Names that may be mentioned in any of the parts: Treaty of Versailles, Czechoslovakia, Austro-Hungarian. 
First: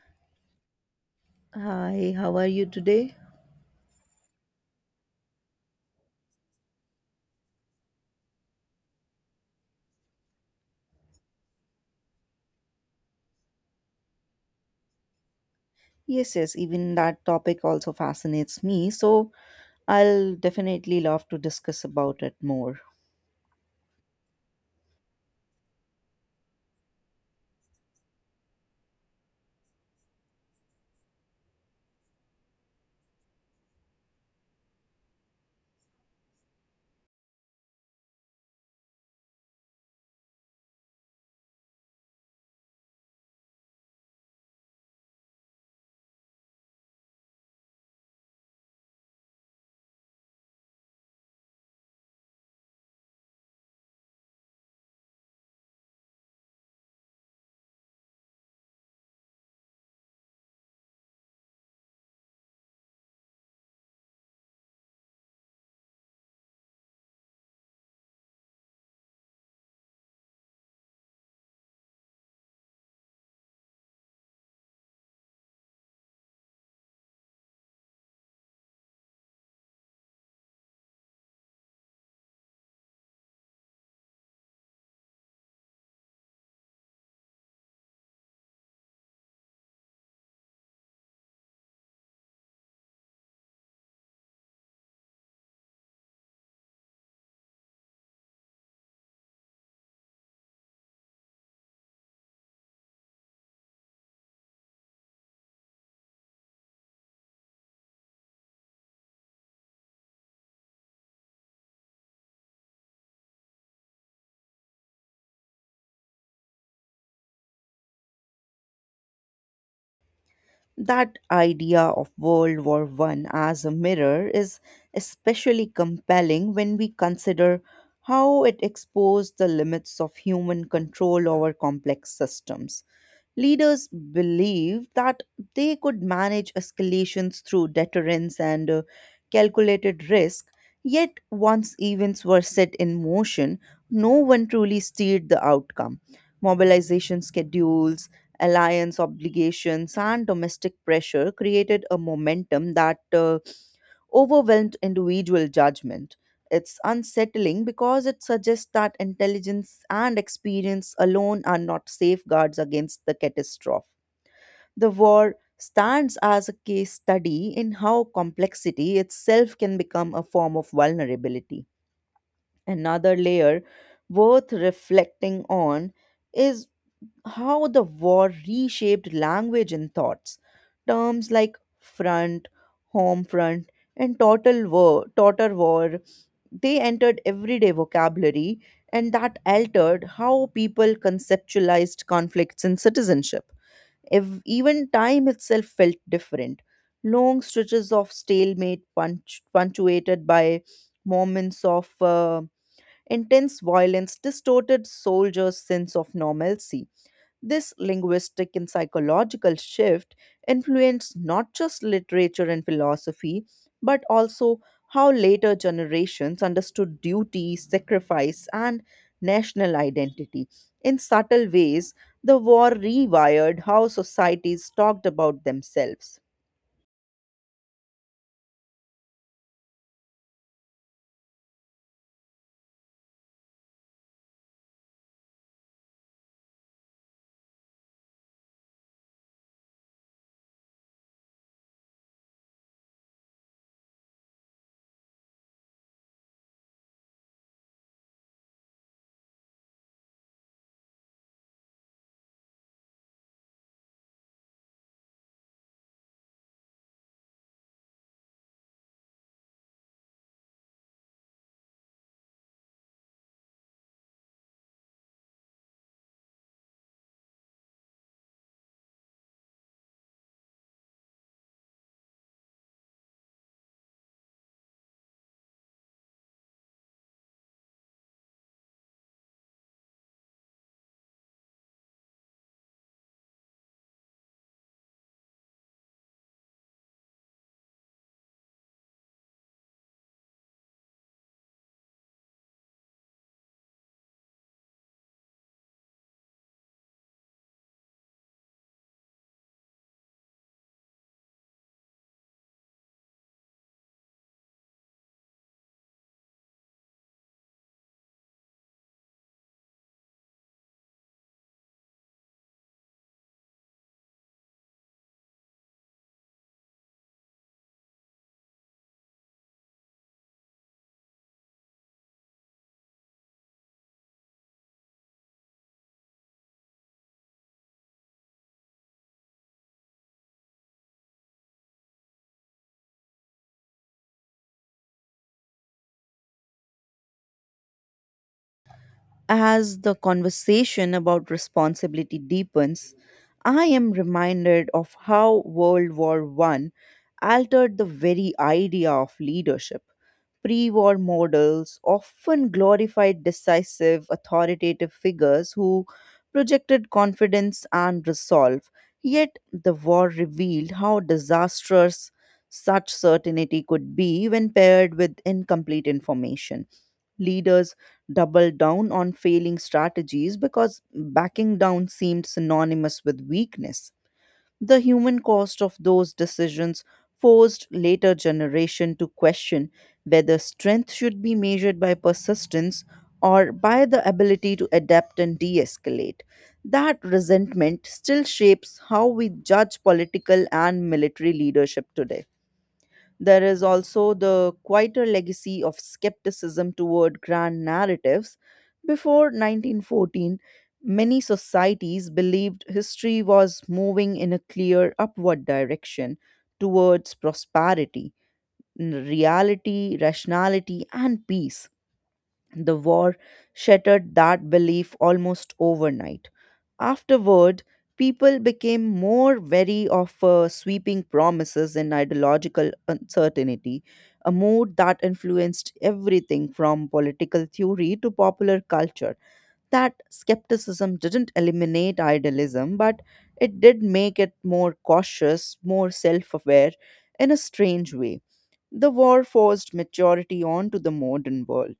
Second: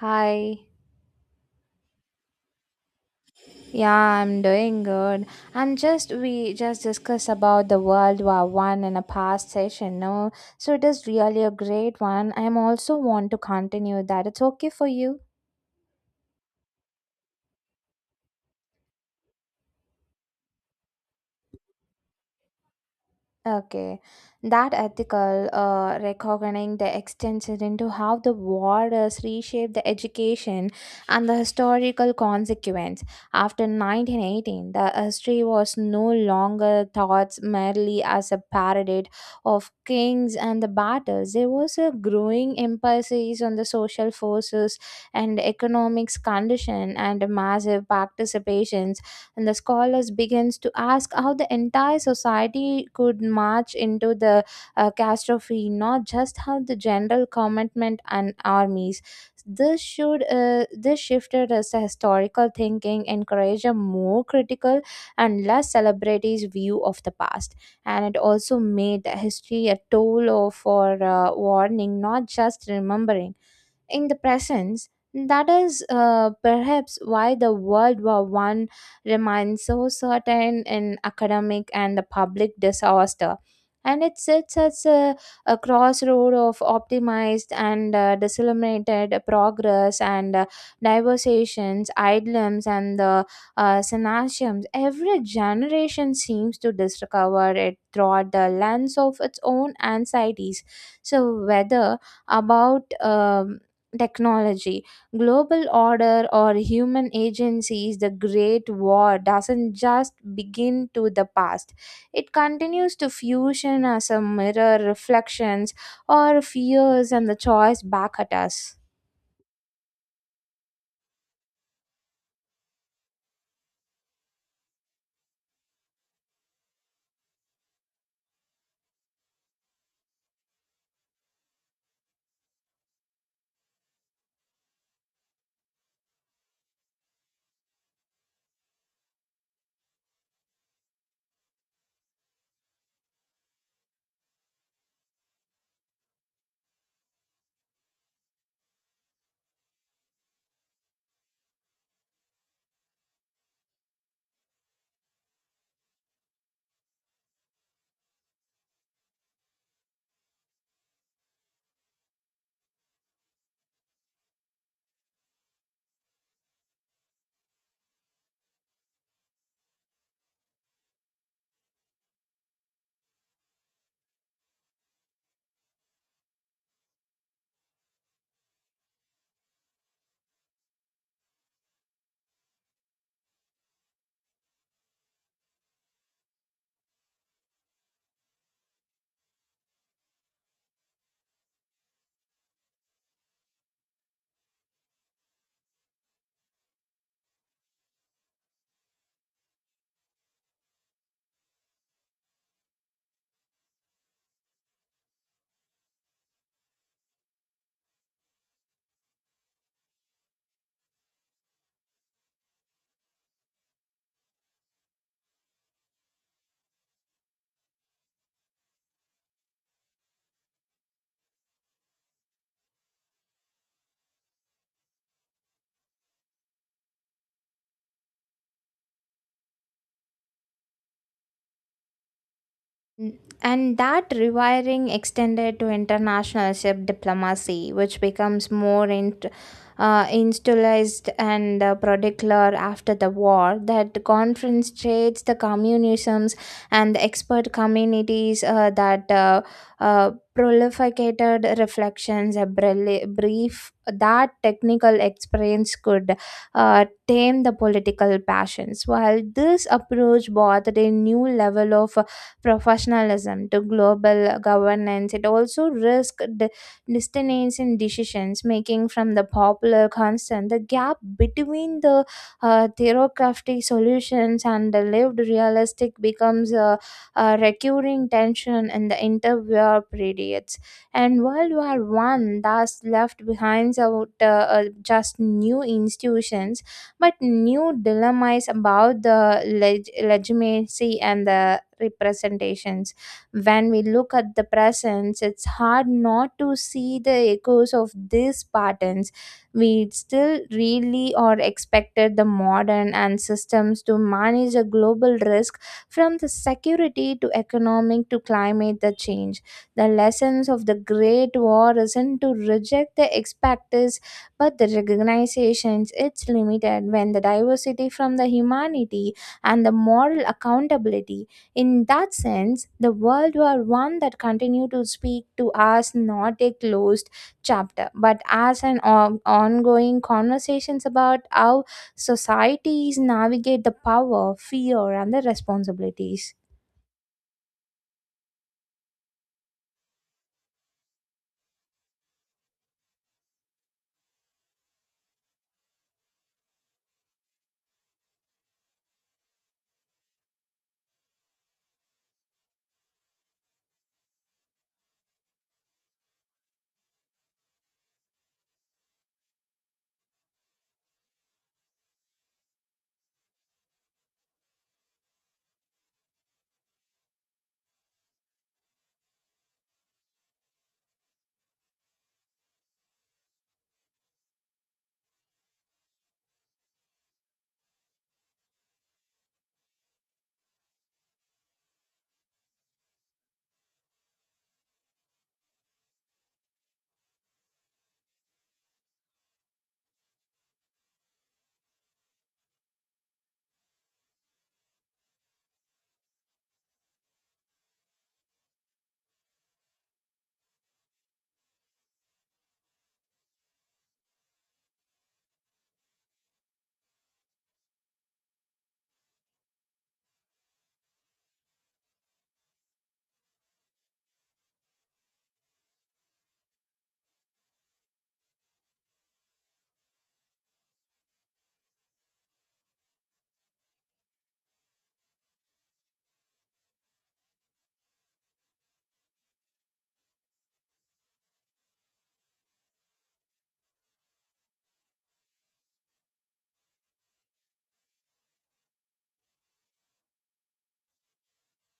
Hi. Hi, how are you today? Yeah, I'm doing good. I'm just we just discussed about the World War One in a past session, no? So it is really a great one. I'm also want to continue that. It's okay for you. Yes, yes, even that topic also fascinates me, so I'll definitely love to discuss about it more. Okay, that ethical reckoning the extension into how the war has reshaped the education and the historical consequence. After 1918, the history was no longer thought merely as a parody of kings and the battles. There was a growing emphasis on the social forces and economics condition and massive participation, and the scholars begins to ask how the entire society could march into the catastrophe, not just how the general commitment and armies this shifted as a historical thinking encourage a more critical and less celebrities view of the past, and it also made history a tool for warning, not just remembering in the presence. That is perhaps why the world war one remains so certain in academic and the public disaster, and it sits at a crossroad of optimized and disseminated progress and diversations, idlums, and the synasiums. Every generation seems to discover it through the lens of its own anxieties. So, whether about technology, global order, or human agencies, the Great War doesn't just begin to the past. It continues to fusion as a mirror reflections or fears and the choice back at us. That idea of World War One as a mirror is especially compelling when we consider how it exposed the limits of human control over complex systems. Leaders believed that they could manage escalations through deterrence and calculated risk, yet, once events were set in motion, no one truly steered the outcome. Mobilization schedules, alliance obligations, and domestic pressure created a momentum that overwhelmed individual judgment. It's unsettling because it suggests that intelligence and experience alone are not safeguards against the catastrophe. The war stands as a case study in how complexity itself can become a form of vulnerability. Another layer worth reflecting on is how the war reshaped language and thoughts. Terms like front, home front, and total war, they entered everyday vocabulary, and that altered how people conceptualized conflicts and citizenship. If even time itself felt different, long stretches of stalemate, punctuated by moments of intense violence, distorted soldiers' sense of normalcy. This linguistic and psychological shift influenced not just literature and philosophy, but also how later generations understood duty, sacrifice, and national identity. In subtle ways, the war rewired how societies talked about themselves. And that rewiring extended to international ship diplomacy, which becomes more institutionalized and particular after the war. That conference trades the communisms and the expert communities that prolificated reflections, a brief that technical experience could tame the political passions. While this approach brought a new level of professionalism to global governance, it also risks dissonance in decisions making from the popular constant. The gap between the theocratic solutions and the lived realistic becomes a recurring tension in the interwar periods. And World War One thus left behind out just new institutions, but new dilemma is about the legitimacy and the representations. When we look at the presence, it's hard not to see the echoes of these patterns. We still really are expected the modern and systems to manage a global risk, from the security to economic to climate the change. The lessons of the great war isn't to reject the expected, but the recognizations it's limited when the diversity from the humanity and the moral accountability. In that sense, the world war one that continue to speak to us, not a closed chapter, but as an ongoing conversations about how societies navigate the power fear and the responsibilities. As the conversation about responsibility deepens, I am reminded of how World War One altered the very idea of leadership. Pre war models often glorified decisive, authoritative figures who projected confidence and resolve. Yet the war revealed how disastrous such certainty could be when paired with incomplete information. Leaders double down on failing strategies because backing down seemed synonymous with weakness. The human cost of those decisions forced later generation to question whether strength should be measured by persistence or by the ability to adapt and de-escalate. That resentment still shapes how we judge political and military leadership today. There is also the quieter legacy of skepticism toward grand narratives. Before 1914, many societies believed history was moving in a clear upward direction towards prosperity, reality, rationality, and peace. The war shattered that belief almost overnight. Afterward, people became more wary of sweeping promises and ideological uncertainty, a mood that influenced everything from political theory to popular culture. That skepticism didn't eliminate idealism, but it did make it more cautious, more self aware in a strange way. The war forced maturity onto the modern world.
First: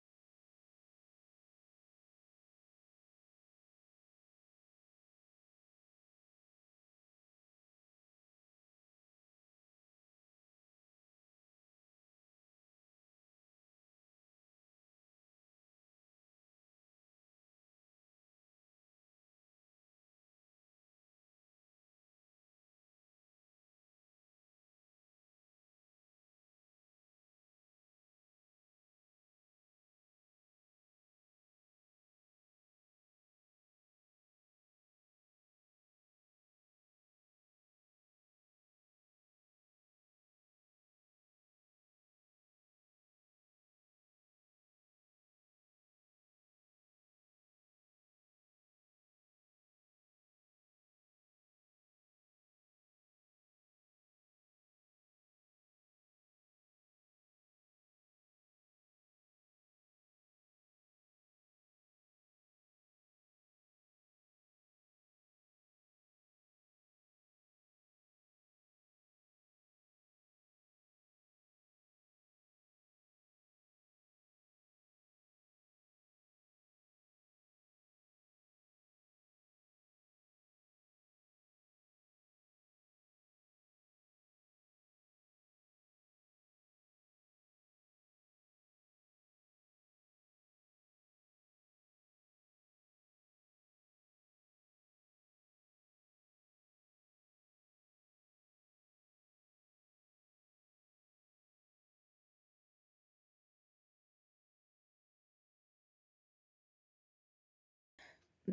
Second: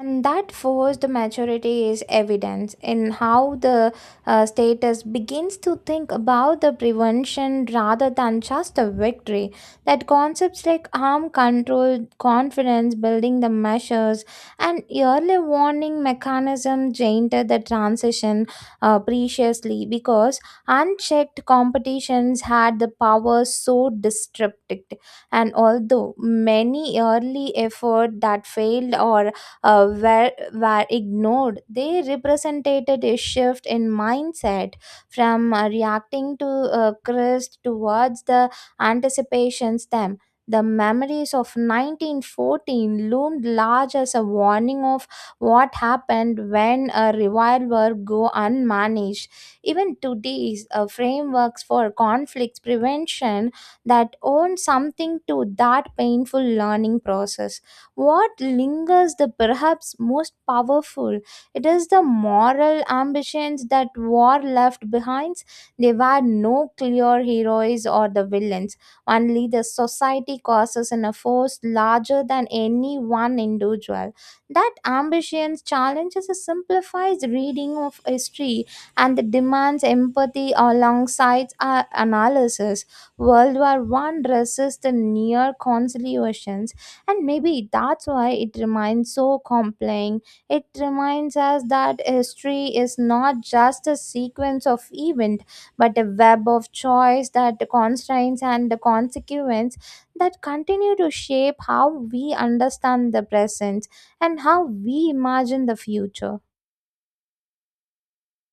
And that forced maturity is evident in how the status begins to think about the prevention rather than just a victory. That concepts like harm control, confidence building the measures, and early warning mechanism tainted the transition preciously because unchecked competitions had the power so disrupted. And although many early effort that failed or were ignored, they represented a shift in mindset from reacting to crest towards the anticipations them. The memories of 1914 loomed large as a warning of what happened when a revival were go unmanaged. Even today's frameworks for conflict prevention that own something to that painful learning process. What lingers the perhaps most powerful, it is the moral ambitions that war left behind. There were no clear heroes or the villains, only the society causes in a force larger than any one individual. That ambition challenges a simplified reading of history and the demands empathy alongside our analysis. World war one resists the near conciliation, and maybe that's why it remains so compelling. It reminds us that history is not just a sequence of events, but a web of choice that the constraints and the consequence that continue to shape how we understand the present and how we imagine the future.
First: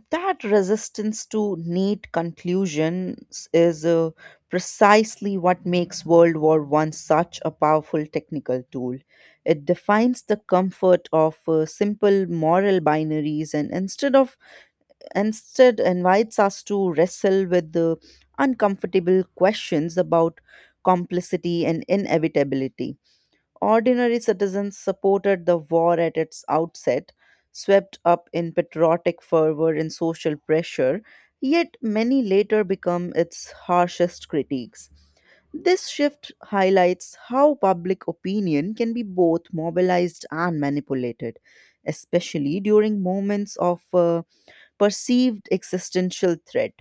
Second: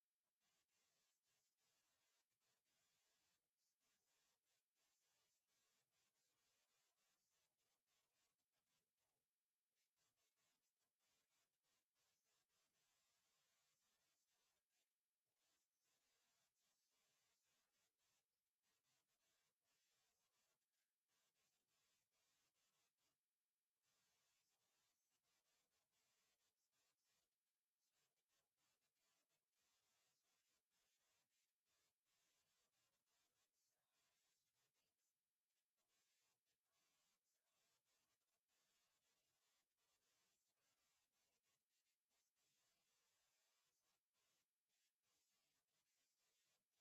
That resistance to neat conclusions is precisely what makes World War One such a powerful technical tool. It defines the comfort of simple moral binaries, and instead invites us to wrestle with the uncomfortable questions about complicity and inevitability. Ordinary citizens supported the war at its outset, swept up in patriotic fervor and social pressure, yet many later become its harshest critiques. This shift highlights how public opinion can be both mobilized and manipulated, especially during moments of perceived existential threat.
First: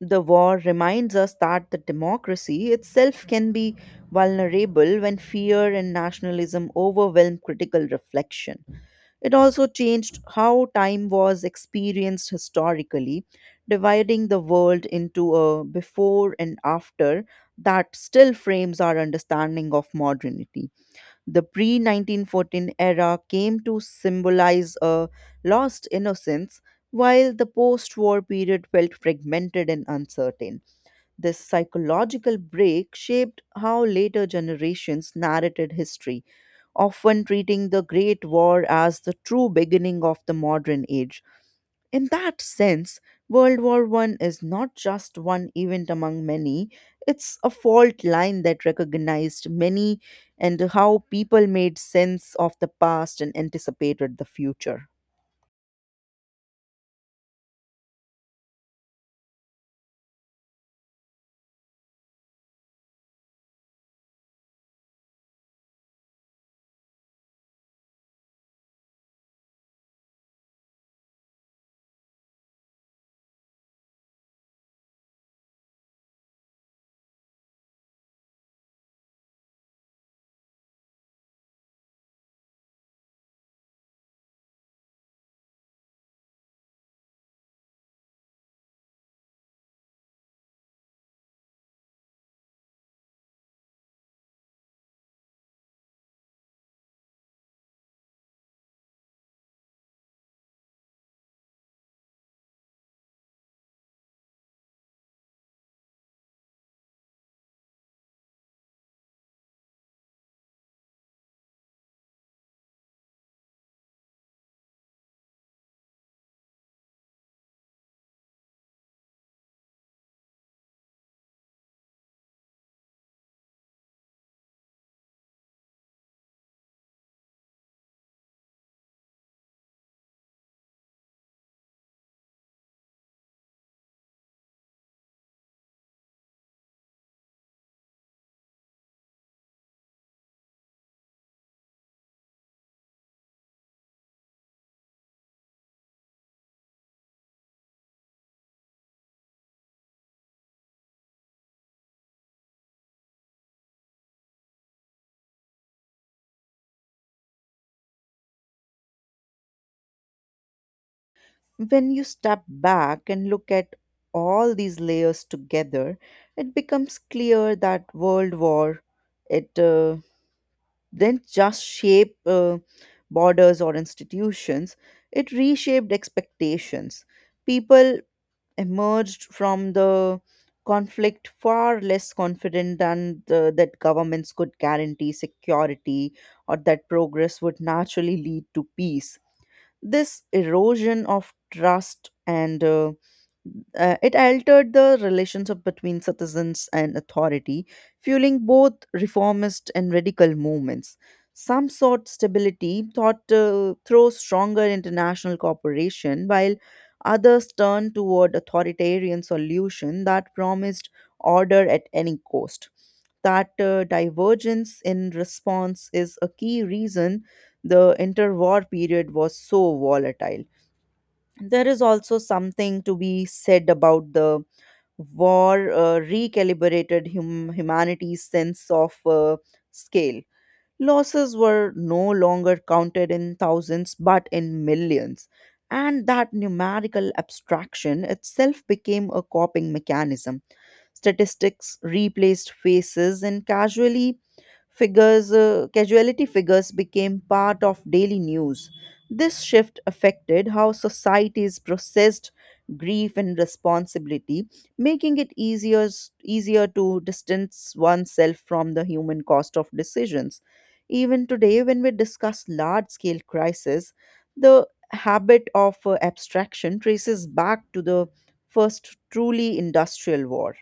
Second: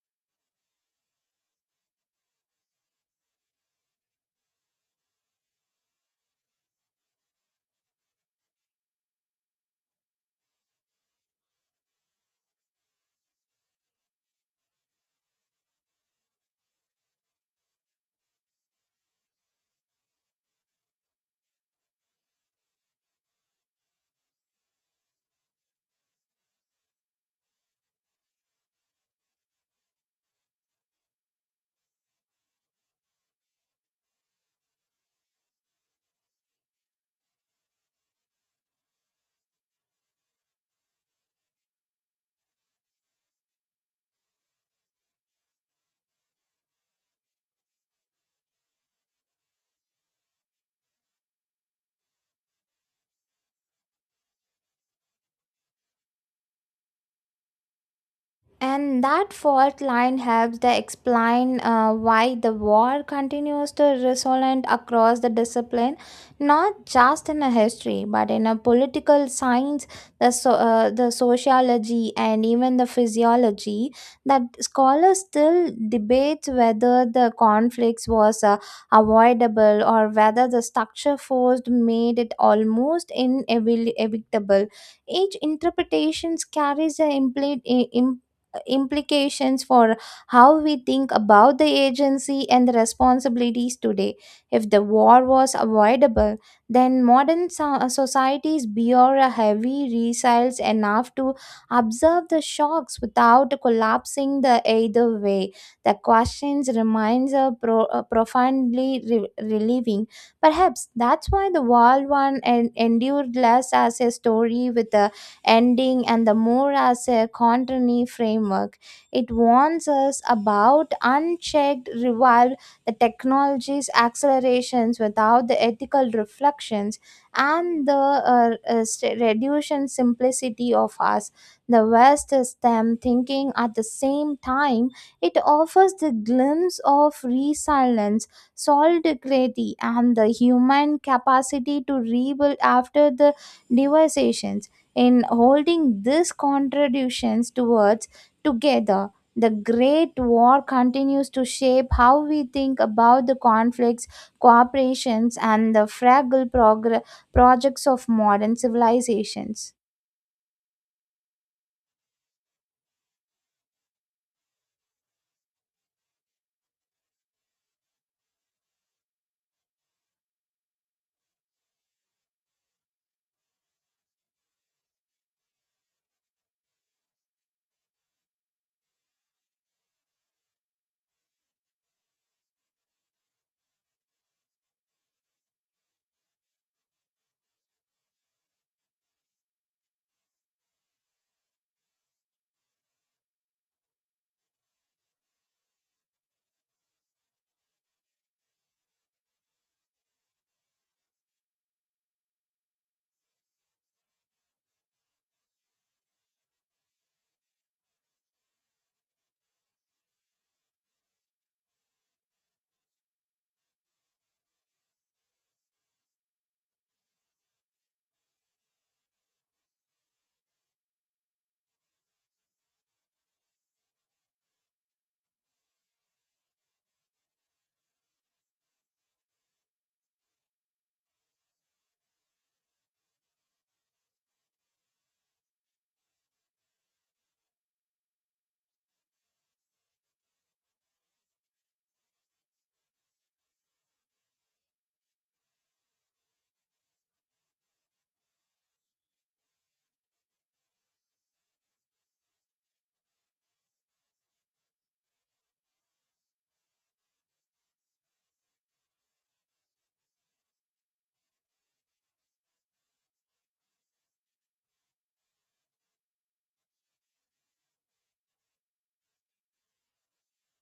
The war reminds us that the democracy itself can be vulnerable when fear and nationalism overwhelm critical reflection. It also changed how time was experienced historically, dividing the world into a before and after that still frames our understanding of modernity. The pre 1914 era came to symbolize a lost innocence, while the post war period felt fragmented and uncertain. This psychological break shaped how later generations narrated history, often treating the Great War as the true beginning of the modern age. In that sense, World War One is not just one event among many, it's a fault line that recognized many and how people made sense of the past and anticipated the future. And that fault line helps to explain why the war continues to resonate across the discipline, not just in a history, but in a political science, the sociology, and even the physiology. That scholars still debate whether the conflicts was avoidable or whether the structure forced made it almost inevitable. Each interpretation carries an implied implications for how we think about the agency and the responsibilities today. If the war was avoidable, then modern societies bear a heavy resilience enough to observe the shocks without collapsing the either way. The questions remains a profoundly relieving. Perhaps that's why the World War One endured less as a story with a ending, and the more as a continuity framework. It warns us about unchecked revival, the technology's accelerations without the ethical reflections, and the reduction simplicity of us. The West is them thinking at the same time. It offers the glimpse of resilience solidarity and the human capacity to rebuild after the devastations, in holding these contributions towards together. The great war continues to shape how we think about the conflicts cooperations and the fragile projects of modern civilizations. When you step back and look at all these layers together, it becomes clear that World War it didn't just shape borders or institutions; it reshaped expectations. People emerged from the conflict far less confident than that governments could guarantee security or that progress would naturally lead to peace. This erosion of trust and it altered the relationship between citizens and authority, fueling both reformist and radical movements. Some sought stability thought through stronger international cooperation, while others turned toward authoritarian solution that promised order at any cost. That divergence in response is a key reason the interwar period was so volatile. There is also something to be said about the war recalibrated humanity's sense of scale. Losses were no longer counted in thousands but in millions. And that numerical abstraction itself became a coping mechanism. Statistics replaced faces, and casually figures, casualty figures became part of daily news. This shift affected how societies processed grief and responsibility, making it easier to distance oneself from the human cost of decisions. Even today, when we discuss large scale crises, the habit of abstraction traces back to the first truly industrial war.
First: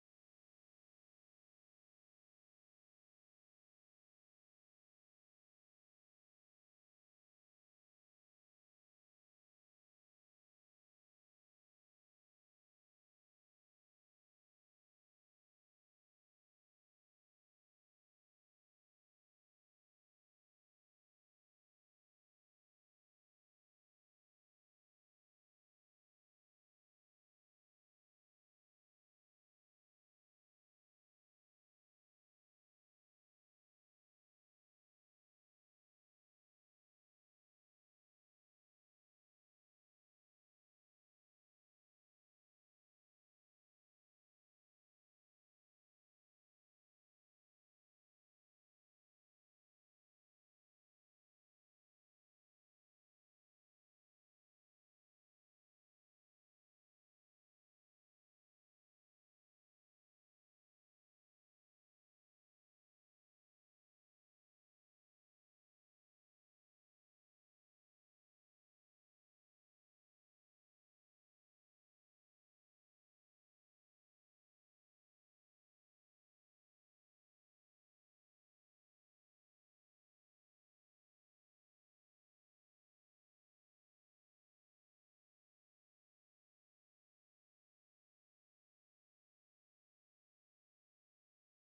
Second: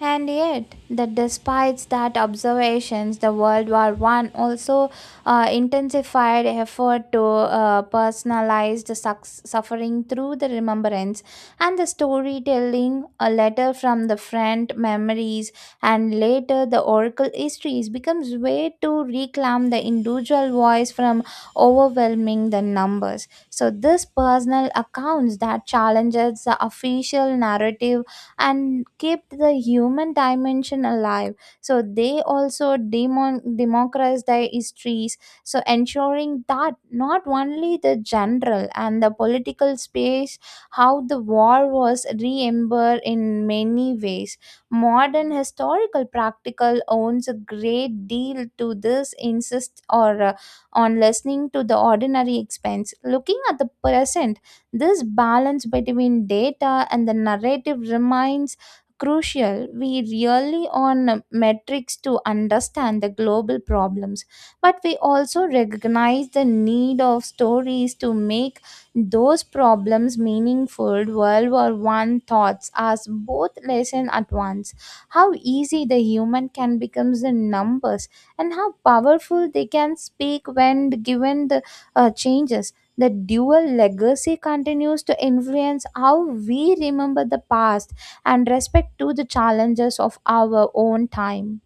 And yet, that despite that observations, the World War One also intensified effort to personalize the sucks suffering through the remembrance and the storytelling. A letter from the friend, memories, and later the oracle histories becomes way to reclaim the individual voice from overwhelming the numbers. So this personal accounts that challenges the official narrative and kept the human dimension alive. So they also democratized their histories, so ensuring that not only the general and the political space, how the war was remembered in many ways. Modern historical practical owns a great deal to this insist or on listening to the ordinary expense. Looking at the present, this balance between data and the narrative remains crucial. We rely on metrics to understand the global problems, but we also recognize the need of stories to make those problems meaningful. World War One thoughts as both lesson at once. How easy the human can become the numbers, and how powerful they can speak when given the changes. The dual legacy continues to influence how we remember the past and respect to the challenges of our own time.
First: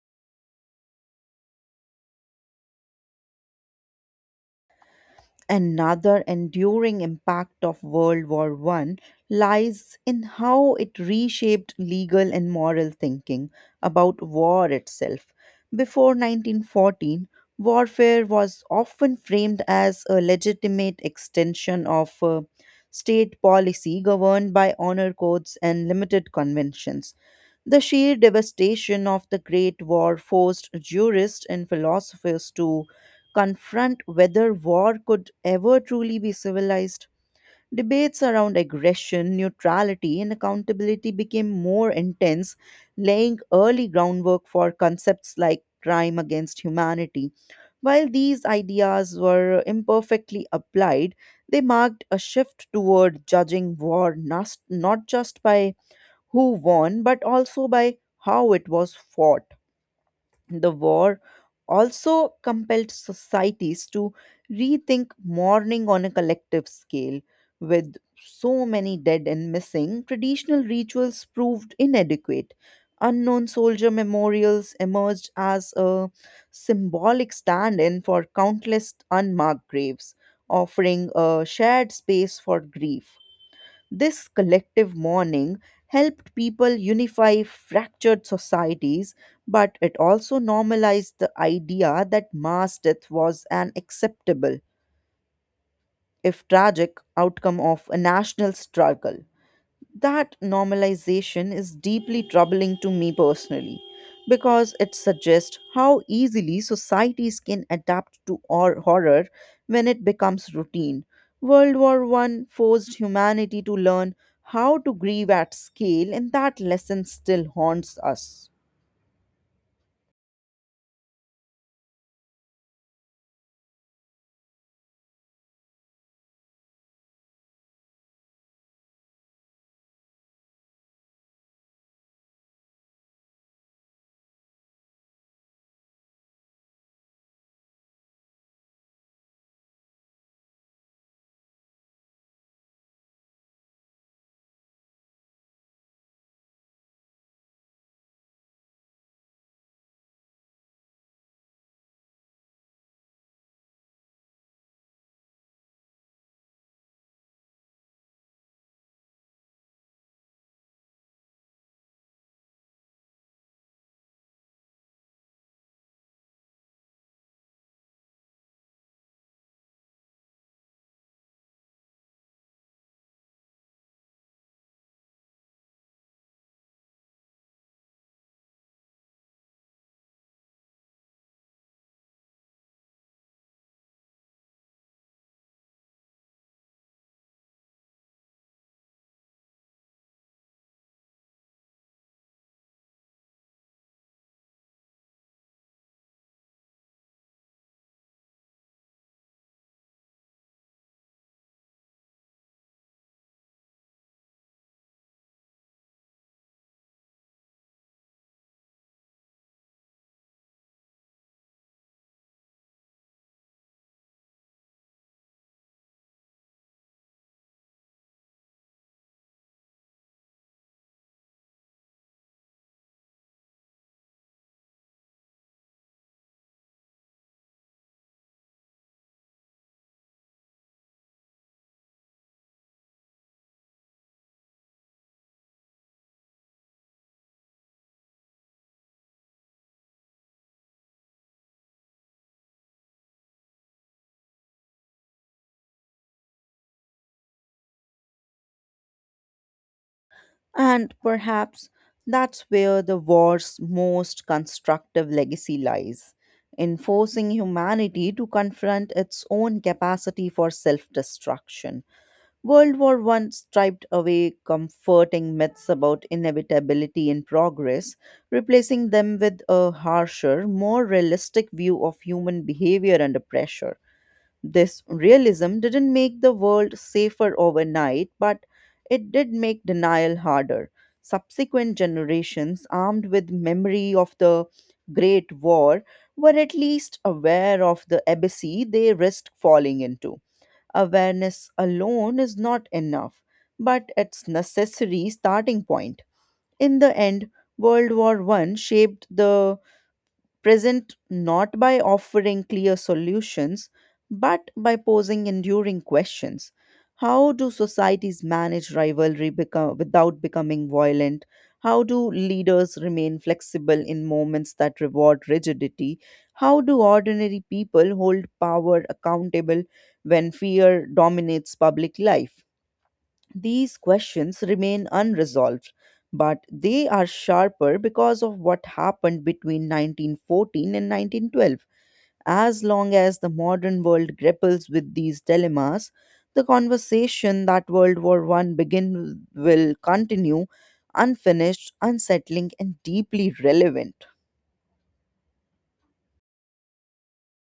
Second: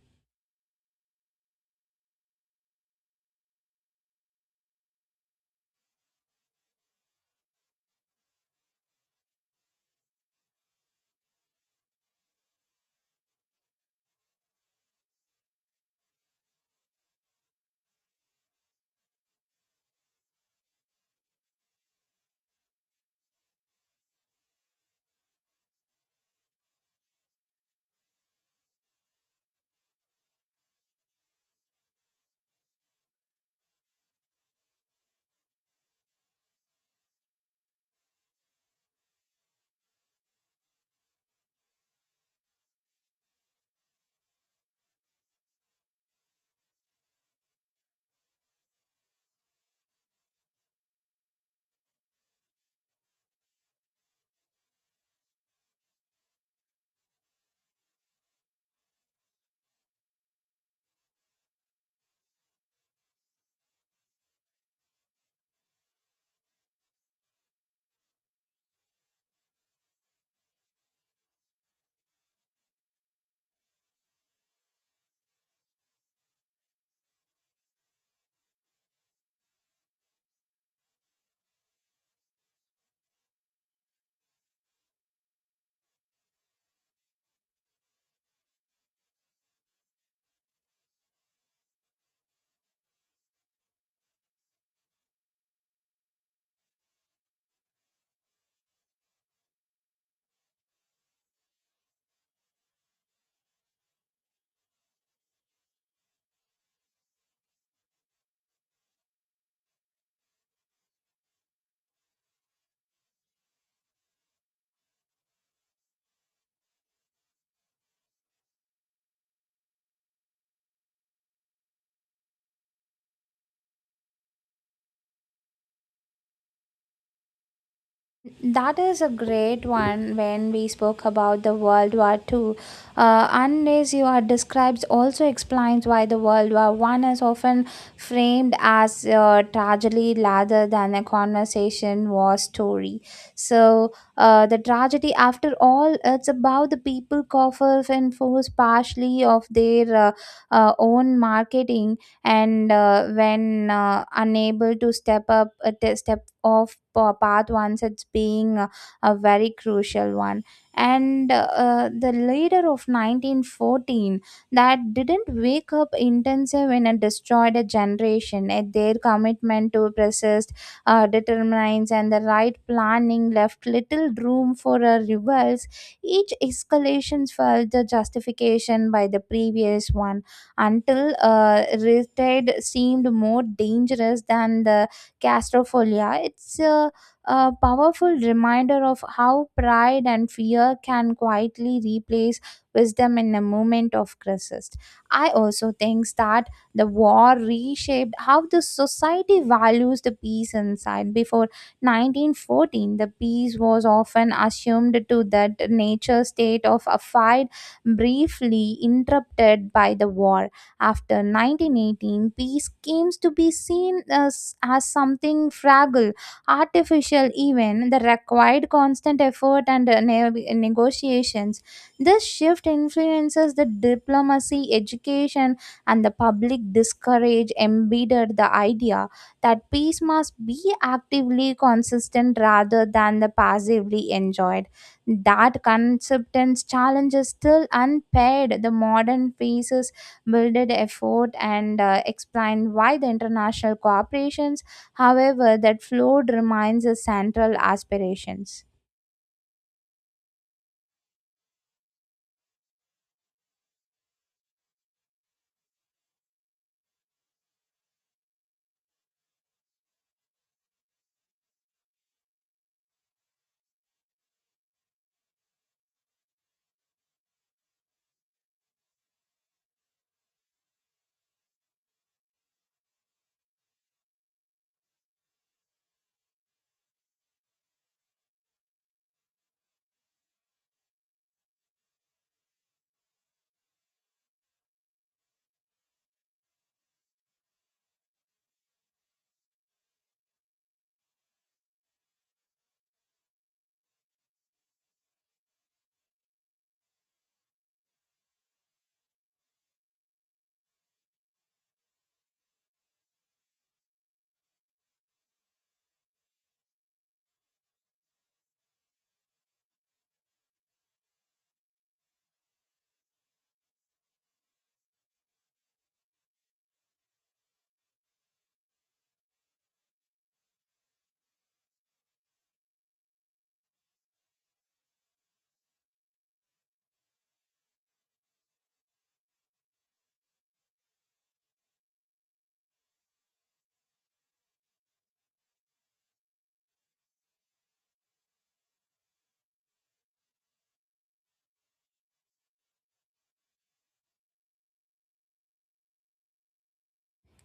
Another enduring impact of World War One lies in how it reshaped legal and moral thinking about war itself. Before 1914, warfare was often framed as a legitimate extension of state policy governed by honor codes and limited conventions. The sheer devastation of the Great War forced jurists and philosophers to confront whether war could ever truly be civilized. Debates around aggression, neutrality, and accountability became more intense, laying early groundwork for concepts like crime against humanity. While these ideas were imperfectly applied, they marked a shift toward judging war not just by who won, but also by how it was fought. The war also compelled societies to rethink mourning on a collective scale. With so many dead and missing, traditional rituals proved inadequate. Unknown soldier memorials emerged as a symbolic stand in for countless unmarked graves, offering a shared space for grief. This collective mourning helped people unify fractured societies, but it also normalized the idea that mass death was an acceptable, if tragic, outcome of a national struggle. That normalization is deeply troubling to me personally because it suggests how easily societies can adapt to horror when it becomes routine. World War One forced humanity to learn how to grieve at scale, and that lesson still haunts us. That is a great one. When we spoke about the World War Two, unless you are describes also explains why the World War One is often framed as a tragedy rather than a conversation war story. So the tragedy, after all, it's about the people coughed and forced partially of their own marketing, and when unable to step up step of path once it's being a very crucial one. And the leader of 1914 that didn't wake up intensive in a destroyed a generation at their commitment to persist determines, and the right planning left little room for a reverse. Each escalation felt the justification by the previous one, until retired seemed more dangerous than the claustrophilia. It's a powerful reminder of how pride and fear can quietly replace wisdom in a moment of crisis. I also think that the war reshaped how the society values the peace inside. Before 1914, the peace was often assumed to that nature state of a fight briefly interrupted by the war. After 1918, peace came to be seen as something fragile, artificial, even that required constant effort and negotiations. This shift influences the diplomacy, education, and the public discourage embedded the idea that peace must be actively consistent rather than the passively enjoyed. That conceptance challenge is still unpaired. The modern peace builded effort and explained why the international cooperations however that flowed remains a central aspiration. And perhaps that's where the war's most constructive legacy lies, in forcing humanity to confront its own capacity for self destruction. World War One striped away comforting myths about inevitability and progress, replacing them with a harsher, more realistic view of human behavior under pressure. This realism didn't make the world safer overnight, but it did make denial harder. Subsequent generations, armed with memory of the Great War, were at least aware of the abyssy they risked falling into. Awareness alone is not enough, but it's necessary starting point. In the end, World War One shaped the present not by offering clear solutions, but by posing enduring questions. How do societies manage without becoming violent? How do leaders remain flexible in moments that reward rigidity? How do ordinary people hold power accountable when fear dominates public life? These questions remain unresolved, but they are sharper because of what happened between 1914 and 1912. As long as the modern world grapples with these dilemmas, the conversation that World War One began with will continue unfinished, unsettling, and deeply relevant.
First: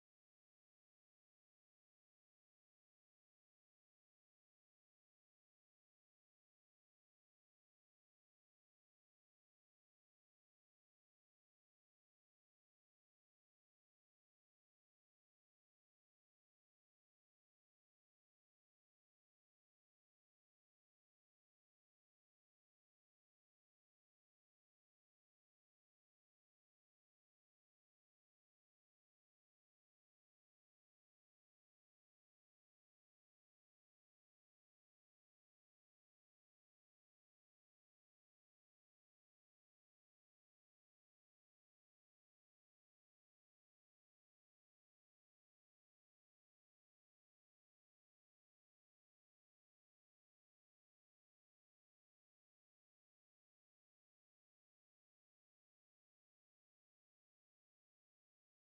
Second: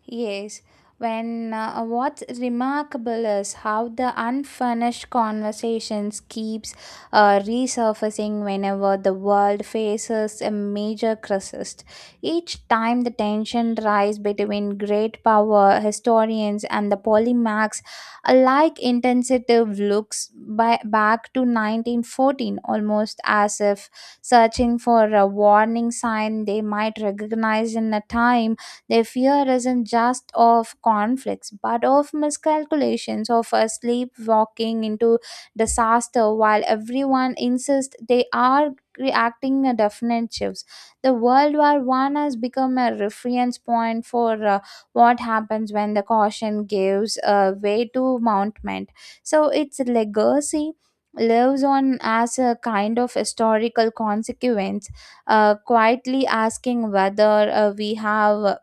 Yes, when what's remarkable is how the unfinished conversations keeps resurfacing whenever the world faces a major crisis. Each time the tension rise between great power historians and the polymaths alike intensive looks back to 1914, almost as if searching for a warning sign they might recognize in a time. Their fear isn't just of conflicts, but of miscalculations, of a sleepwalking into disaster while everyone insists they are reacting a definite shifts. The World War One has become a reference point for what happens when the caution gives way to mountment. So its legacy lives on as a kind of historical consequence, quietly asking whether we have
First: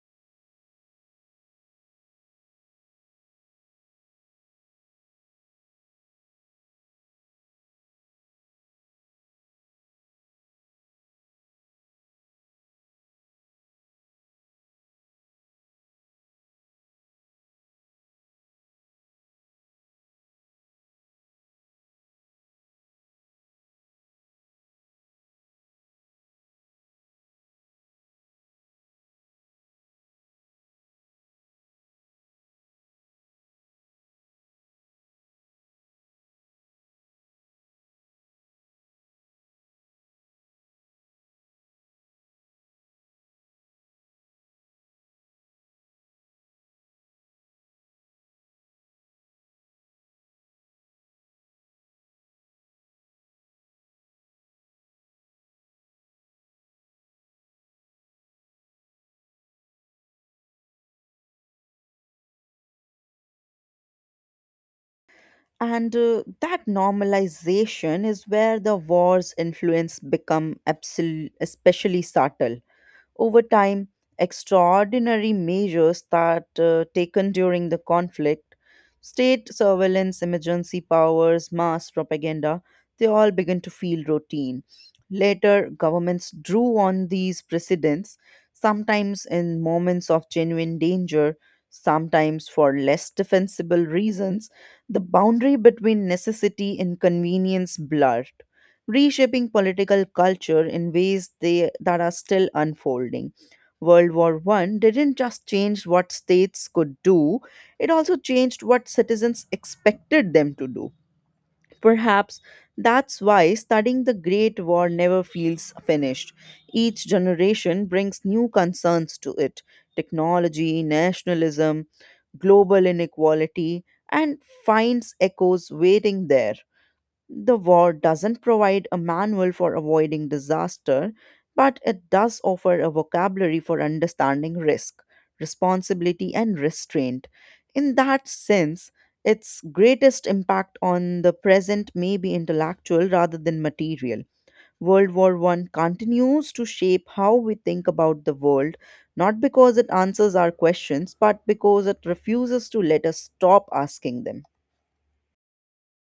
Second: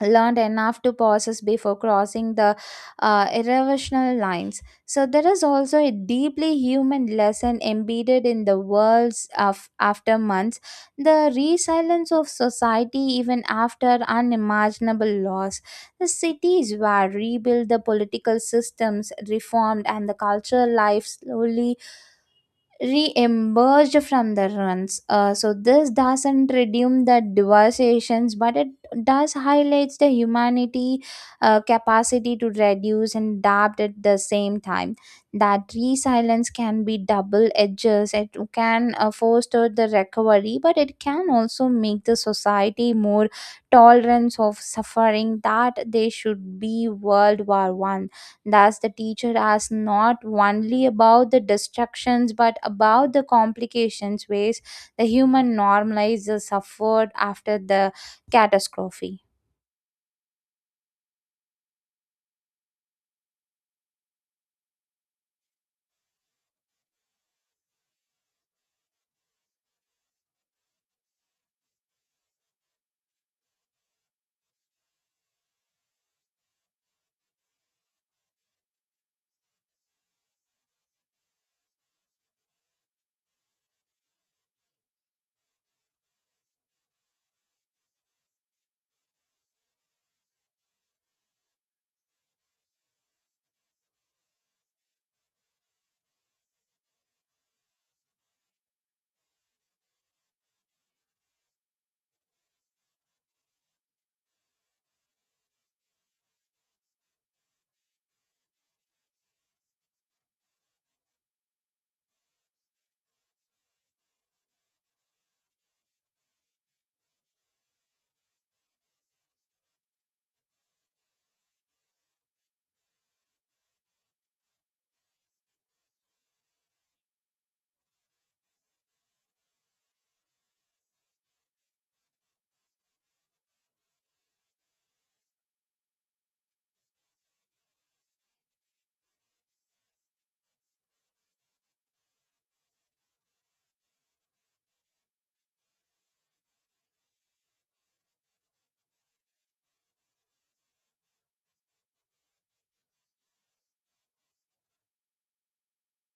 learned enough to process before crossing the irrational lines. So, there is also a deeply human lesson embedded in the world's of after months, the resilience of society even after unimaginable loss. The cities were rebuilt, the political systems reformed, and the cultural life slowly re-emerged from the ruins. So this doesn't redeem the devastations, but it does highlights the humanity capacity to reduce and adapt at the same time. That resilience can be double edges. It can foster the recovery, but it can also make the society more tolerance of suffering that they should be World War One. Thus, the teacher asks not only about the distractions but about the complications ways the human normalizes suffered after the catastrophe. And that normalization is where the war's influence become especially subtle over time, extraordinary measures that taken during the conflict, state surveillance, emergency powers, mass propaganda, they all began to feel routine. Later, governments drew on these precedents, sometimes in moments of genuine danger, sometimes for less defensible reasons. The boundary between necessity and convenience blurred, reshaping political culture in ways that are still unfolding. World War One didn't just change what states could do, it also changed what citizens expected them to do. Perhaps that's why studying the Great War never feels finished. Each generation brings new concerns to it: technology, nationalism, global inequality, and finds echoes waiting there. The war doesn't provide a manual for avoiding disaster, but it does offer a vocabulary for understanding risk, responsibility, and restraint. In that sense, its greatest impact on the present may be intellectual rather than material. World War One continues to shape how we think about the world, not because it answers our questions, but because it refuses to let us stop asking them.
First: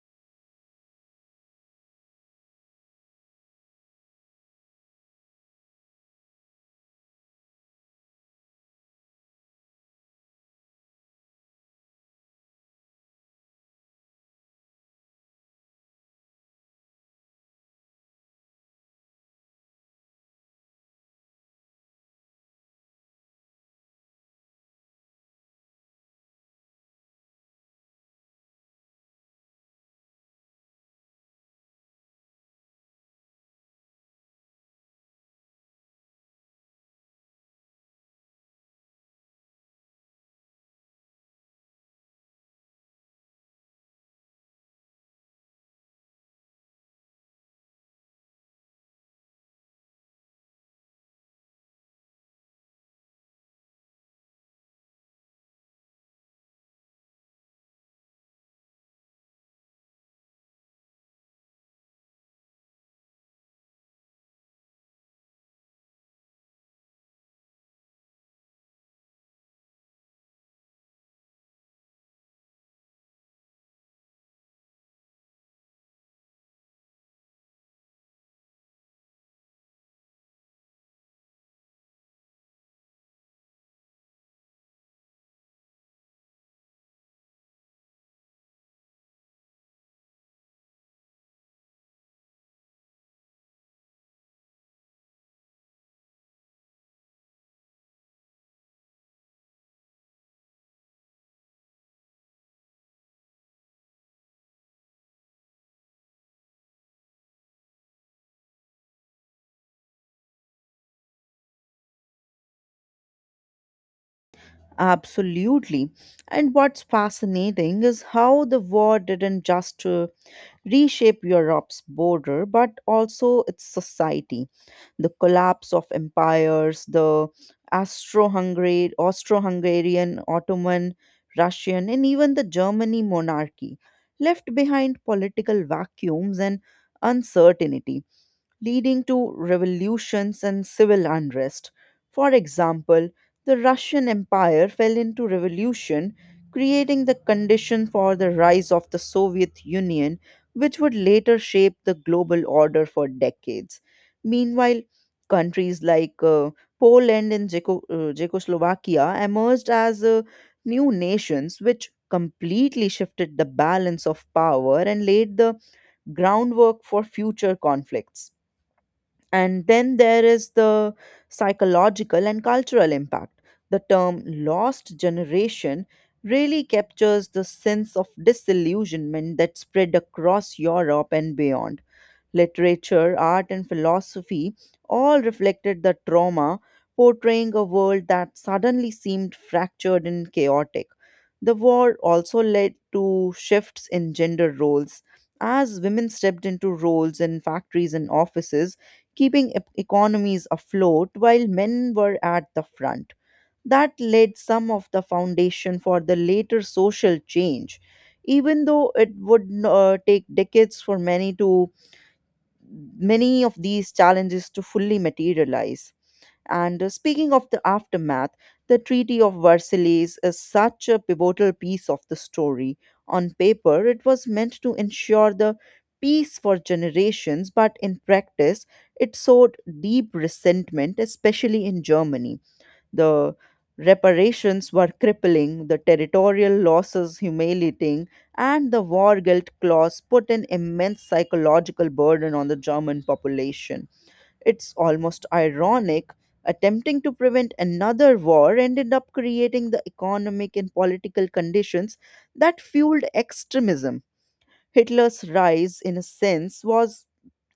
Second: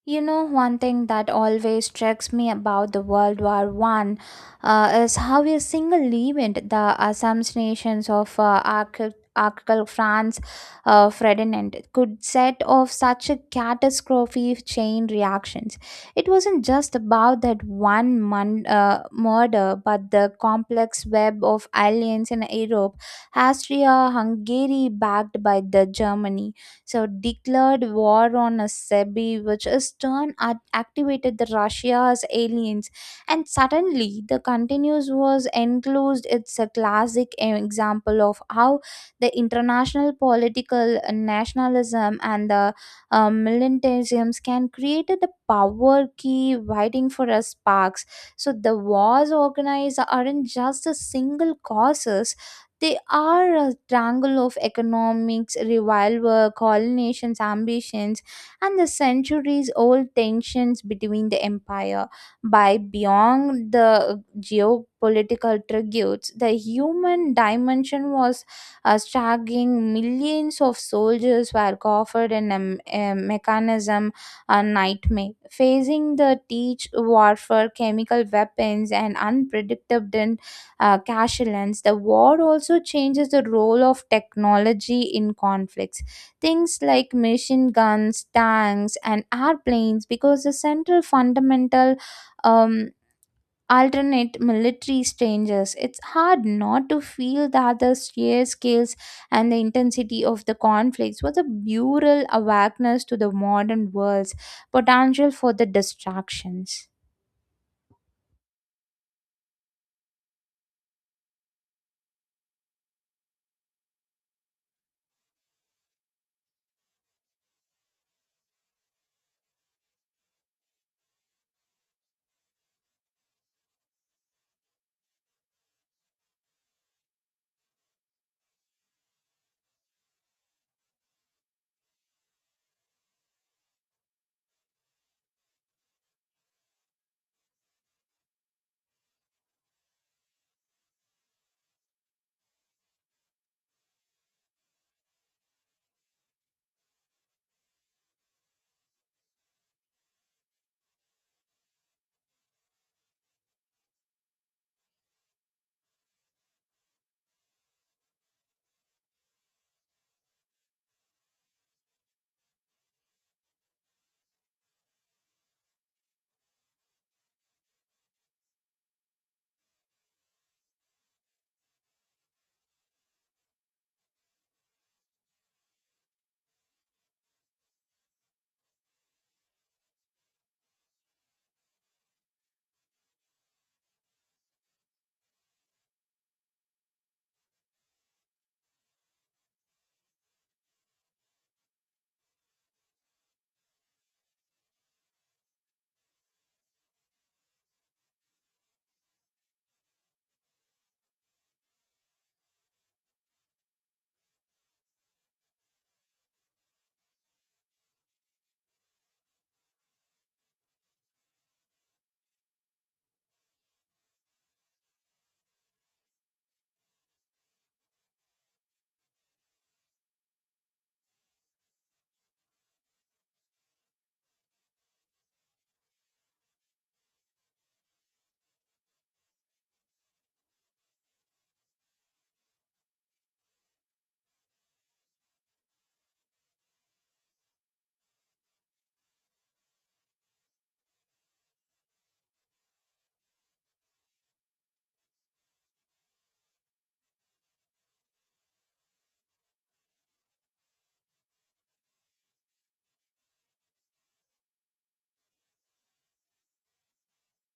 You know, one thing that always strikes me about the World War One is how a single event, the assassinations of Archduke Franz Ferdinand, could set off such a catastrophic chain reactions. It wasn't just about that one murder, but the complex web of alliance in Europe. Austria, Hungary, backed by the Germany, so declared war on a Sebi, which is turn activated the Russia's aliens. And suddenly, the continuous was enclosed. It's a classic e, example of how the international political nationalism and the militantisms can create the power key waiting for us sparks. So the wars organized aren't just a single causes; they are a triangle of economics, revival, colonization's ambitions, and the centuries old tensions between the empire. By beyond the geopolitical tributes, the human dimension was staggering. Millions of soldiers were offered in a mechanism a nightmare. Facing the teach warfare, chemical weapons, and unpredictable Kashelans, the war also changes the role of technology in conflicts. Things like machine guns, tanks, and airplanes, because the central fundamental um, alternate military strangers. It's hard not to feel that the sheer scales and the intensity of the conflicts was a bural awareness to the modern world's potential for the distractions. Absolutely. And what's fascinating is how the war didn't just reshape Europe's border, but also its society. The collapse of empires, the Austro-Hungarian, Ottoman, Russian, and even the Germany monarchy left behind political vacuums and uncertainty, leading to revolutions and civil unrest. For example, the Russian Empire fell into revolution, creating the condition for the rise of the Soviet Union, which would later shape the global order for decades. Meanwhile, countries like Poland and Czechoslovakia emerged as new nations, which completely shifted the balance of power and laid the groundwork for future conflicts. And then there is the psychological and cultural impact. The term lost generation really captures the sense of disillusionment that spread across Europe and beyond. Literature, art, and philosophy all reflected the trauma, portraying a world that suddenly seemed fractured and chaotic. The war also led to shifts in gender roles, as women stepped into roles in factories and offices, keeping economies afloat while men were at the front. That laid some of the foundation for the later social change, even though it would take decades for many of these challenges to fully materialize. And speaking of the aftermath, the Treaty of Versailles is such a pivotal piece of the story. On paper, it was meant to ensure the peace for generations, but in practice, it sowed deep resentment, especially in Germany. The reparations were crippling, the territorial losses humiliating, and the war guilt clause put an immense psychological burden on the German population. It's almost ironic. Attempting to prevent another war ended up creating the economic and political conditions that fueled extremism. Hitler's rise, in a sense, was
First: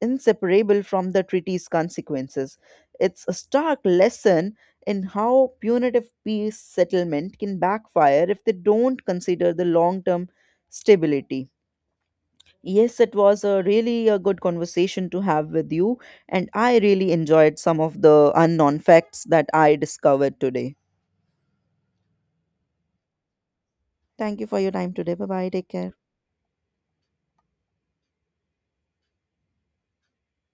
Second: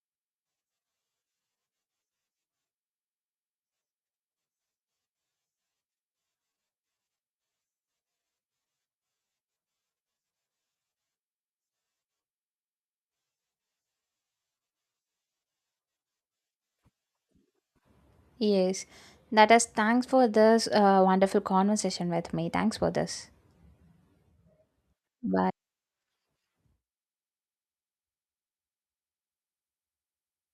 inseparable from the treaty's consequences. It's a stark lesson in how punitive peace settlement can backfire if they don't consider the long term stability. Yes, it was a really a good conversation to have with you, and I really enjoyed some of the unknown Yes, facts that that is I thanks for discovered this today. Wonderful conversation with me. Thanks for this. Thank you for your time today. Bye bye. Bye. Take care.